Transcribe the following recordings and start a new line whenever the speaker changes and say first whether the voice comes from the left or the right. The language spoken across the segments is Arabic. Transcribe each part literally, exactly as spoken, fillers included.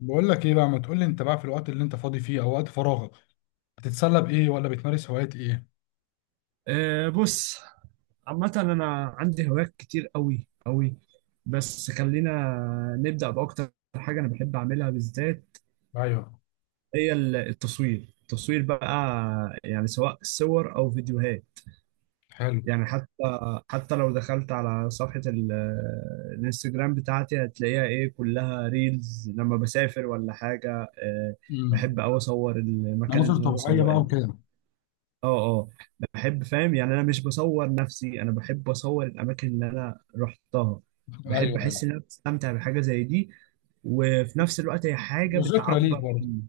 left: بقول لك ايه بقى. ما تقول لي انت بقى في الوقت اللي انت فاضي فيه او وقت فراغك بتتسلى بايه، ولا بتمارس هوايات ايه؟
right: أه بص، عامة أنا عندي هوايات كتير أوي أوي. بس خلينا نبدأ بأكتر حاجة أنا بحب أعملها بالذات،
left: ايوه.
right: هي ال- التصوير. التصوير بقى يعني سواء صور أو فيديوهات.
left: حلو.
right: يعني حتى حتى لو دخلت على صفحة ال- الانستجرام بتاعتي هتلاقيها إيه، كلها ريلز لما بسافر ولا حاجة. أه
left: امم.
right: بحب أوي أصور المكان
left: مناظر
right: اللي أنا
left: طبيعيه بقى وكده.
right: اه اه بحب، فاهم؟ يعني انا مش بصور نفسي، انا بحب اصور الاماكن اللي انا رحتها.
left: ايوه،
right: بحب احس
left: ايوه.
right: ان انا بستمتع بحاجه زي دي، وفي نفس الوقت هي حاجه
left: وذكرى ليك
right: بتعبر
left: برضه.
right: عن،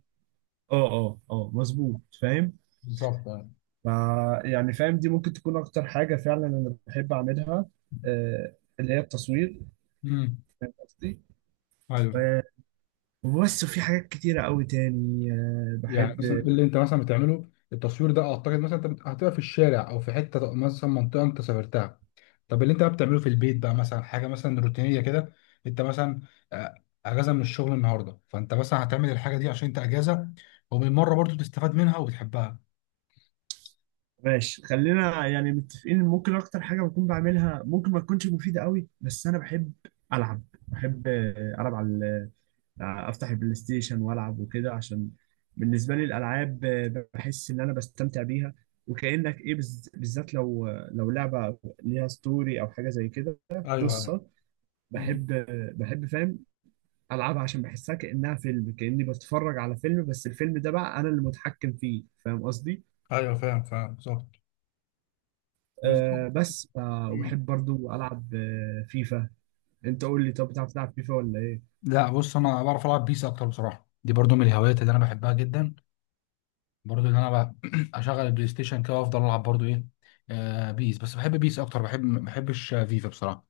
right: اه اه اه، مظبوط، فاهم.
left: بالظبط، ايوه.
right: ف يعني، فاهم، دي ممكن تكون اكتر حاجه فعلا انا بحب اعملها، آه، اللي هي التصوير.
left: امم.
right: قصدي،
left: ايوه.
right: آه، وبس، وفي حاجات كتيره قوي تاني آه،
left: يعني
right: بحب.
left: مثلا اللي انت مثلا بتعمله التصوير ده، اعتقد مثلا انت بت- هتبقى في الشارع او في حته مثلا منطقه انت سافرتها. طب اللي انت بقى بتعمله في البيت بقى مثلا حاجه مثلا روتينيه كده، انت مثلا آه، اجازه من الشغل النهارده، فانت مثلا هتعمل الحاجه دي عشان انت اجازه، وبالمره برضو تستفاد منها وبتحبها.
right: ماشي، خلينا يعني متفقين إن ممكن اكتر حاجه بكون بعملها ممكن ما تكونش مفيده قوي، بس انا بحب العب. بحب آه، العب على ال- آه، افتح البلاي ستيشن والعب وكده، عشان بالنسبه لي الالعاب آه، بحس ان انا بستمتع بيها. وكانك ايه، بز- بالذات لو لو لعبه ليها ستوري او حاجه زي كده،
left: ايوه، ايوه.
right: قصه.
left: مم.
right: بحب آه، بحب، فاهم، العبها عشان بحسها كانها فيلم، كاني بتفرج على فيلم بس الفيلم ده بقى انا اللي متحكم فيه، فاهم قصدي.
left: ايوه، فاهم فاهم، بالظبط. بالظبط.
right: آه بس، آه
left: مم.
right: وبحب برضو ألعب آه فيفا. أنت قول لي طب، بتعرف تلعب فيفا ولا إيه؟
left: لا بص، انا بعرف العب بيس اكتر بصراحه، دي برضو من الهوايات اللي انا بحبها جدا، برضو ان انا بقى اشغل البلاي ستيشن كده وافضل العب برضو ايه آه بيس. بس بحب بيس اكتر، بحب ما بحبش آه، فيفا بصراحه.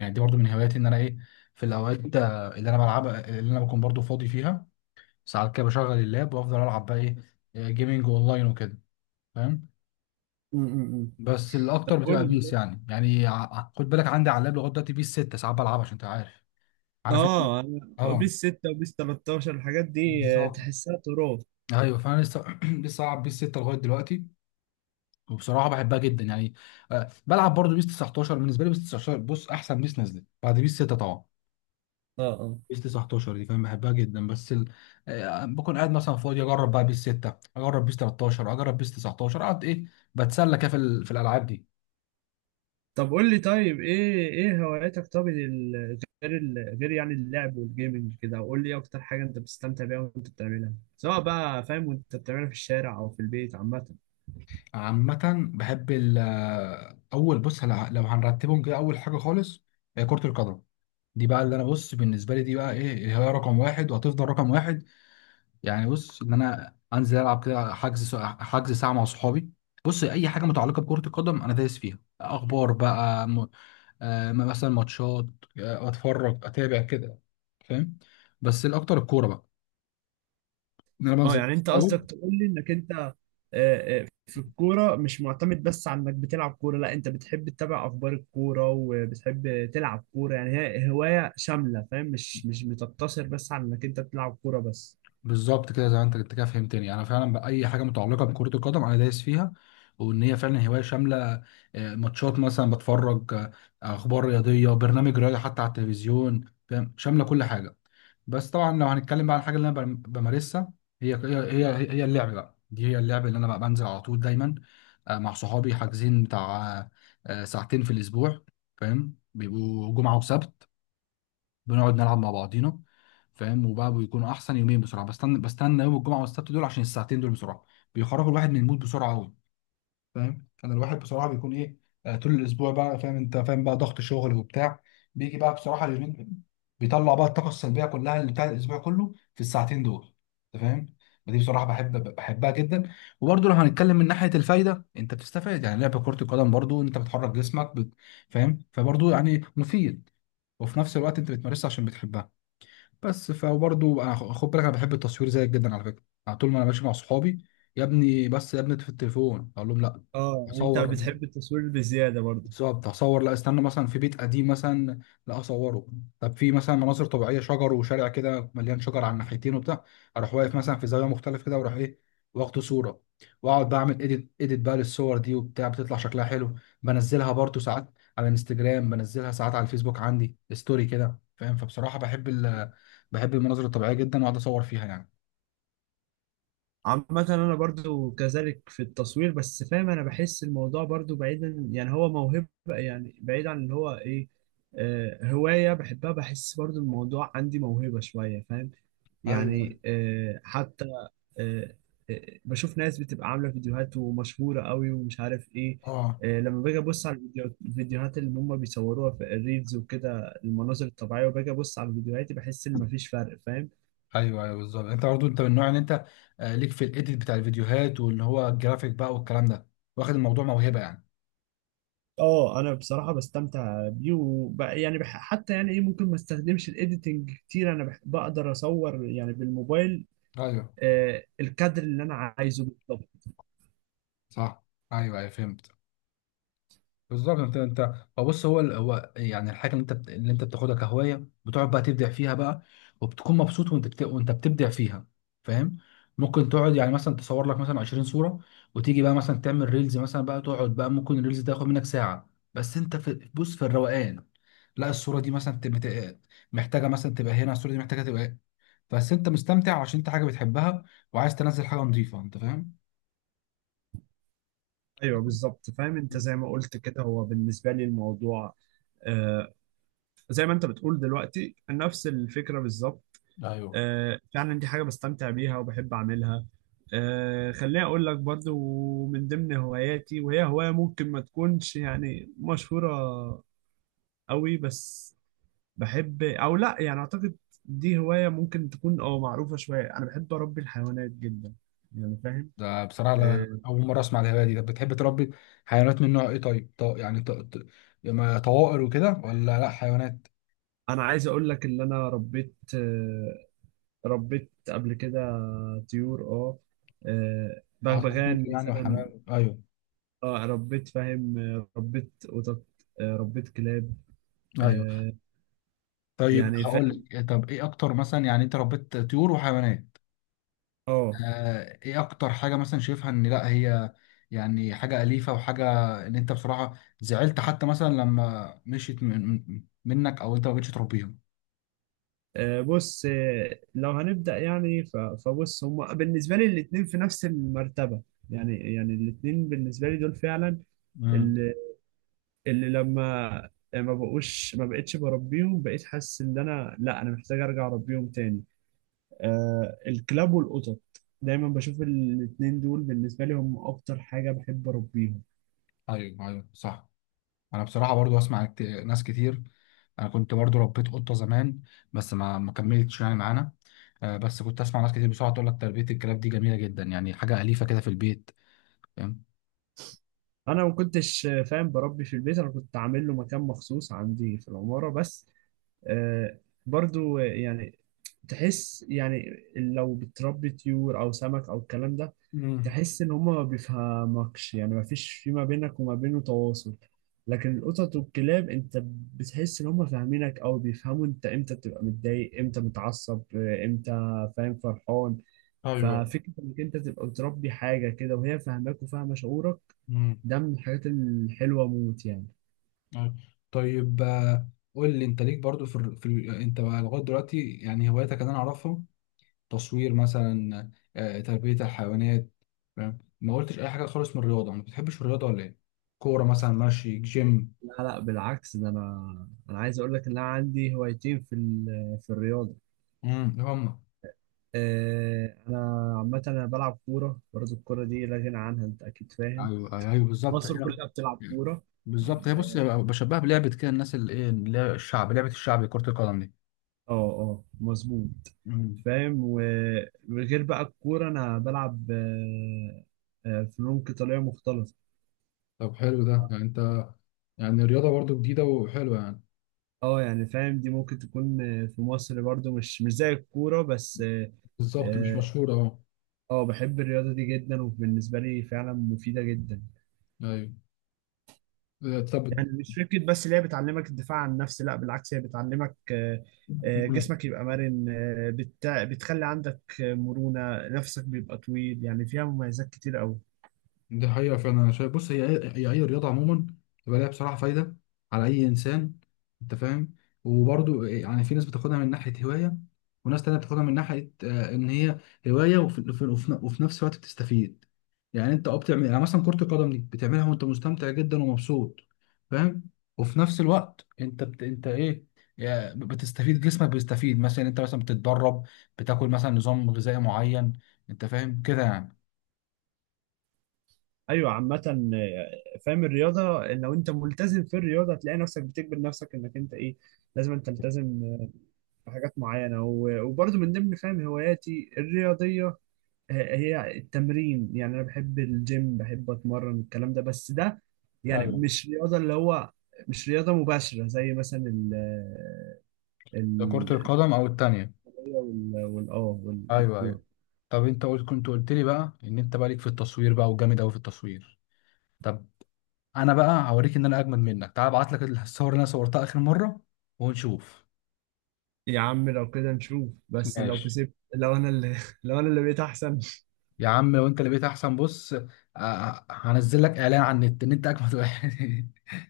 left: يعني دي برضو من هواياتي، ان انا ايه، في الاوقات آه، اللي انا بلعب، اللي انا بكون برضو فاضي فيها، ساعات كده بشغل اللاب وافضل العب بقى ايه آه، جيمينج اونلاين وكده، فاهم.
right: امم
left: بس
right: طب
left: الاكتر
right: قول
left: بتبقى
right: لي
left: بيس،
right: طيب.
left: يعني يعني ع- خد بالك عندي على اللاب لغايه دلوقتي بيس ستة ساعات بلعبها، عشان انت عارف، عارف إن-
right: آه أنا
left: اه.
right: بيس ستة وبيس تلتاشر الحاجات دي آه
left: بالظبط،
right: تحسها تراب.
left: ايوه. فانا لسه لسه العب بيس ستة لغايه دلوقتي، وبصراحه بحبها جدا يعني. آه، بلعب برضو بيس تسعتاشر، بالنسبه لي بيس تسعة عشر بص احسن بيس نزلت بعد بيس ستة طبعا.
right: اه اه.
left: بيس تسعة عشر دي فاهم، بحبها جدا بس ال... آه، بكون قاعد مثلا فاضي، اجرب بقى بيس ستة، اجرب بيس تلتاشر، اجرب بيس تسعتاشر، اقعد ايه، بتسلى كده في, ال... في الالعاب دي.
right: طب قول لي طيب، إيه إيه هواياتك طب، ال- غير ال- غير يعني اللعب والجيمنج كده؟ وقول لي إيه أكتر حاجة أنت بتستمتع بيها وأنت بتعملها، سواء بقى فاهم وأنت بتعملها في الشارع أو في البيت عامة.
left: عامه، بحب ال... آه، اول بص هلا- لو هنرتبهم كده، اول حاجه خالص هي كره القدم. دي بقى اللي انا بص بالنسبه لي دي بقى ايه، هي رقم واحد وهتفضل رقم واحد. يعني بص ان انا انزل العب كده، حجز ساعة- حجز ساعه مع صحابي. بص اي حاجه متعلقه بكره القدم انا دايس فيها، اخبار بقى م... آه مثلا ماتشات، آه اتفرج اتابع كده، فاهم. بس الاكتر الكوره بقى، ان انا
right: اه،
left: بنزل مع
right: يعني انت
left: صحابي.
right: قصدك تقول لي انك انت، آه، آه، في الكوره مش معتمد بس على انك بتلعب كوره، لا انت بتحب تتابع اخبار الكوره وبتحب تلعب كوره، يعني هي هوايه شامله، فاهم، مش مش بتقتصر بس على انك انت بتلعب كوره بس.
left: بالظبط كده، زي ما انت انت كده فهمتني، يعني انا فعلا باي حاجه متعلقه بكره القدم انا دايس فيها، وان هي فعلا هوايه شامله. آه، ماتشات مثلا بتفرج، آه، اخبار رياضيه، برنامج رياضي حتى على التلفزيون، فاهم، شامله كل حاجه. بس طبعا لو هنتكلم بقى عن الحاجه اللي انا بم- بمارسها، هي هي هي هي اللعب بقى، دي هي اللعب اللي انا بقى بنزل على طول دايما آه، مع صحابي، حاجزين بتاع آه، ساعتين في الاسبوع فاهم، بيبقوا جمعه وسبت، بنقعد نلعب مع بعضينا، فاهم. وبقى بيكونوا احسن يومين بسرعه، بستنى بستنى يوم الجمعه والسبت دول، عشان الساعتين دول بسرعه بيخرجوا الواحد من المود بسرعه قوي، فاهم. كان الواحد بصراحه بيكون ايه آه، طول الاسبوع بقى، فاهم انت، فاهم بقى ضغط شغل وبتاع، بيجي بقى بصراحه اليومين دول بيطلع بقى الطاقه السلبيه كلها اللي بتاع الاسبوع كله في الساعتين دول، انت فاهم. فدي بصراحه بحب بحبها جدا. وبرضه لو هنتكلم من ناحيه الفايده، انت بتستفاد يعني، لعب كره القدم برضه انت بتحرك جسمك بت- فاهم، فبرضه يعني مفيد، وفي نفس الوقت انت بتمارسها عشان بتحبها. بس فبرضه بقى- خد بالك، انا بحب التصوير زيك جدا على فكره، على طول ما انا ماشي مع صحابي، يا ابني بس يا ابني في التليفون، اقول لهم لا
right: اه انت
left: اصور.
right: بتحب التصوير بزياده برضه.
left: بالظبط، هصور لا، استنى مثلا في بيت قديم مثلا لا اصوره. طب في مثلا مناظر طبيعيه شجر وشارع كده مليان شجر على الناحيتين وبتاع، اروح واقف مثلا في زاويه مختلف كده واروح ايه، واخد صوره، واقعد بعمل اديت، اديت بقى للصور دي وبتاع بتطلع شكلها حلو. بنزلها برضو ساعات على الانستجرام، بنزلها ساعات على الفيسبوك عندي ستوري كده، فاهم. فبصراحه بحب ال... بحب المناظر الطبيعيه جدا واقعد اصور فيها يعني.
right: عامة أنا برضو كذلك في التصوير، بس فاهم أنا بحس الموضوع برضو بعيدا، يعني هو موهبة، يعني بعيد عن اللي هو إيه، آه هواية بحبها. بحس برضو الموضوع عندي موهبة شوية، فاهم،
left: ايوه، أيوة.
right: يعني آه حتى آه آه، بشوف ناس بتبقى عاملة فيديوهات ومشهورة قوي ومش عارف إيه.
left: اه،
right: آه لما باجي أبص على الفيديو- الفيديوهات اللي هم بيصوروها في الريلز وكده، المناظر الطبيعية، وباجي أبص على فيديوهاتي بحس إن مفيش فرق، فاهم.
left: ايوه، ايوه، بالظبط انت برضه، انت من النوع ان انت آه، ليك في الايديت بتاع الفيديوهات، واللي هو الجرافيك بقى والكلام ده، واخد الموضوع موهبه يعني.
right: اه، انا بصراحه بستمتع بيه وب... يعني بح... حتى يعني ايه، ممكن ما استخدمش الايديتنج كتير، انا بح... بقدر اصور يعني بالموبايل
left: ايوه.
right: آه الكادر اللي انا عايزه بالظبط.
left: صح. ايوه، ايوه، فهمت، بالظبط. انت انت هو بص، هو ال- هو يعني الحاجه اللي انت بت- اللي انت بتاخدها كهوايه، بتقعد بقى تبدع فيها بقى، وبتكون مبسوط وانت بت... وانت بتبدع فيها، فاهم. ممكن تقعد يعني مثلا تصور لك مثلا عشرين صوره، وتيجي بقى مثلا تعمل ريلز مثلا بقى، تقعد بقى ممكن الريلز ده ياخد منك ساعه، بس انت في بص في الروقان، لا الصوره دي مثلا تبقى محتاجه مثلا تبقى هنا، الصوره دي محتاجه تبقى، بس انت مستمتع عشان انت حاجه بتحبها، وعايز تنزل حاجه نظيفه، انت فاهم.
right: ايوه بالظبط، فاهم، انت زي ما قلت كده، هو بالنسبه لي الموضوع آه زي ما انت بتقول دلوقتي، نفس الفكره بالظبط.
left: ايوه.
right: آه فعلا دي حاجه بستمتع بيها وبحب اعملها. آه خليني اقول لك برضو من ضمن هواياتي، وهي هوايه ممكن ما تكونش يعني مشهوره قوي، بس بحب او لا، يعني اعتقد دي هواية ممكن تكون اه معروفة شوية. انا بحب اربي الحيوانات جدا، يعني فاهم.
left: ده بصراحة لا-
right: آه،
left: أول مرة أسمع الهواية دي، طب بتحب تربي حيوانات من نوع إيه طيب؟ ط- يعني ط... ط... يما طوائر وكده ولا لأ حيوانات؟
right: انا عايز اقول لك ان انا ربيت، آه، ربيت قبل كده طيور، اه آه،
left: عصافير
right: بغبغان
left: يعني
right: مثلا.
left: وحمام، أيوه.
right: اه، ربيت، فاهم، آه، ربيت قطط، آه، ربيت كلاب،
left: أيوه.
right: آه،
left: طيب
right: يعني
left: هقول
right: فاهم.
left: لك إيه، طب إيه أكتر مثلا يعني أنت ربيت طيور وحيوانات،
right: اه،
left: آه إيه أكتر حاجة مثلا شايفها إن لأ هي يعني حاجة أليفة وحاجة، إن أنت بصراحة زعلت حتى مثلا لما مشيت من... من- منك، أو أنت ما بقتش تربيها؟
right: آه، بص، آه، لو هنبدأ يعني ف- فبص، هما بالنسبة لي الاتنين في نفس المرتبة، يعني يعني الاتنين بالنسبة لي دول فعلا،
left: امم.
right: اللي, اللي لما ما بقوش ما بقتش بربيهم، بقيت حاسس ان انا، لا، انا محتاج ارجع اربيهم تاني. آه الكلاب والقطط دايما بشوف الاتنين دول بالنسبه لي هم اكتر حاجه بحب اربيهم.
left: أيوه، أيوه، صح. انا بصراحه برضو اسمع كت- ناس كتير، انا كنت برضو ربيت قطه زمان بس ما ما كملتش يعني معانا. آه، بس كنت اسمع ناس كتير بصراحه تقول لك تربيه الكلاب دي جميله جدا، يعني حاجه اليفه كده في البيت، فاهم.
right: انا ما كنتش، آه، فاهم، بربي في البيت، انا كنت عامل له مكان مخصوص عندي في العماره بس. آه برضو، آه، يعني تحس، يعني لو بتربي طيور او سمك او الكلام ده
left: امم.
right: تحس ان هما ما بيفهمكش، يعني ما فيش في ما بينك وما بينه تواصل. لكن القطط والكلاب انت بتحس ان هما فاهمينك، او بيفهموا انت امتى بتبقى متضايق، امتى متعصب، امتى، فاهم، فرحان.
left: ايوه.
right: ففكرة انك انت تبقى بتربي حاجة كده وهي فاهماك وفاهمة شعورك،
left: امم.
right: ده من الحاجات الحلوة موت يعني.
left: أيوة. طيب آه، قول لي انت ليك برضو في, الر- في ال- انت بقى لغايه دلوقتي يعني هواياتك اللي انا اعرفها، تصوير مثلا آه، تربيه الحيوانات، فاهم، ما قلتش اي حاجه خالص من الرياضه، ما بتحبش الرياضه ولا ايه؟ كوره مثلا، ماشي، جيم.
right: لا، لا، بالعكس، ده انا انا عايز اقول لك ان انا عندي هوايتين في ال- في الرياضة.
left: امم، هم.
right: آه، انا عامه انا بلعب كوره برضه، الكوره دي لا غنى عنها، انت اكيد فاهم.
left: ايوه، ايوه، أيوة، بالظبط،
right: مصر
left: ايوه.
right: كلها بتلعب كوره.
left: بالظبط، هي بص، بشبهها بلعبه كده الناس اللي ايه اللي هي الشعب، لعبه الشعب كره القدم دي.
right: اه اه، مظبوط،
left: مم.
right: فاهم. وغير بقى الكوره انا بلعب آه، آه، فنون قتاليه مختلطه.
left: طب حلو ده، يعني انت يعني رياضه برضو جديده وحلوه يعني.
right: اه يعني فاهم، دي ممكن تكون، آه، في مصر برضه مش مش زي الكوره بس. اه
left: بالظبط مش
right: آه،
left: مشهوره، اه.
right: آه، بحب الرياضه دي جدا، وبالنسبه لي فعلا مفيده جدا.
left: ايوه. آه،
right: يعني مش فكرة بس اللي هي بتعلمك الدفاع عن النفس، لا بالعكس، هي بتعلمك آه، آه،
left: طب
right: جسمك يبقى مرن، آه، بت- بتخلي عندك آه، مرونة، نفسك بيبقى طويل، يعني فيها مميزات كتير قوي.
left: دي حقيقة فعلا أنا شايف، بص هي، هي أي رياضة عموما بيبقى ليها بصراحة فايدة على أي إنسان، أنت فاهم. وبرضو يعني في ناس بتاخدها من ناحية هواية، وناس تانية بتاخدها من ناحية آه، إن هي هواية، وفي, وفي, وفي, وفي نفس الوقت بتستفيد. يعني أنت أه بتعمل يعني مثلا كرة القدم دي بتعملها وأنت مستمتع جدا ومبسوط، فاهم. وفي نفس الوقت أنت بت... أنت إيه، يعني بتستفيد، جسمك بيستفيد، مثلا أنت مثلا بتتدرب، بتاكل مثلا نظام غذائي معين، أنت فاهم كده يعني.
right: ايوه عامة، آه، فاهم، الرياضة لو انت ملتزم في الرياضة هتلاقي نفسك بتجبر نفسك انك انت ايه، لازم أن تلتزم آه، بحاجات معينة و- وبرضه من ضمن فاهم هواياتي الرياضية هي التمرين. يعني انا بحب الجيم بحب اتمرن، الكلام ده بس ده يعني
left: ايوه.
right: مش رياضه اللي هو، مش رياضه مباشره زي مثلا ال
left: ده كرة
right: ال
left: القدم أو التانية.
right: وال وال- اه وال-
left: أيوه، أيوه.
right: والكوره.
left: طب أنت قلت، كنت قلت لي بقى إن أنت بقى ليك في التصوير بقى وجامد أوي في التصوير، طب أنا بقى هوريك إن أنا أجمد منك، تعال أبعت لك الصور اللي أنا صورتها آخر مرة ونشوف.
right: يا عم لو كده نشوف. بس لو
left: ماشي.
right: كسبت لو انا اللي لو انا اللي بقيت احسن.
left: يا عم لو أنت اللي بقيت أحسن بص، آه، هنزل لك إعلان على النت إن أنت أجمد واحد.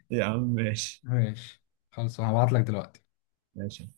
right: يا عم ماشي.
left: ماشي. خلاص هبعت لك دلوقتي.
right: ماشي.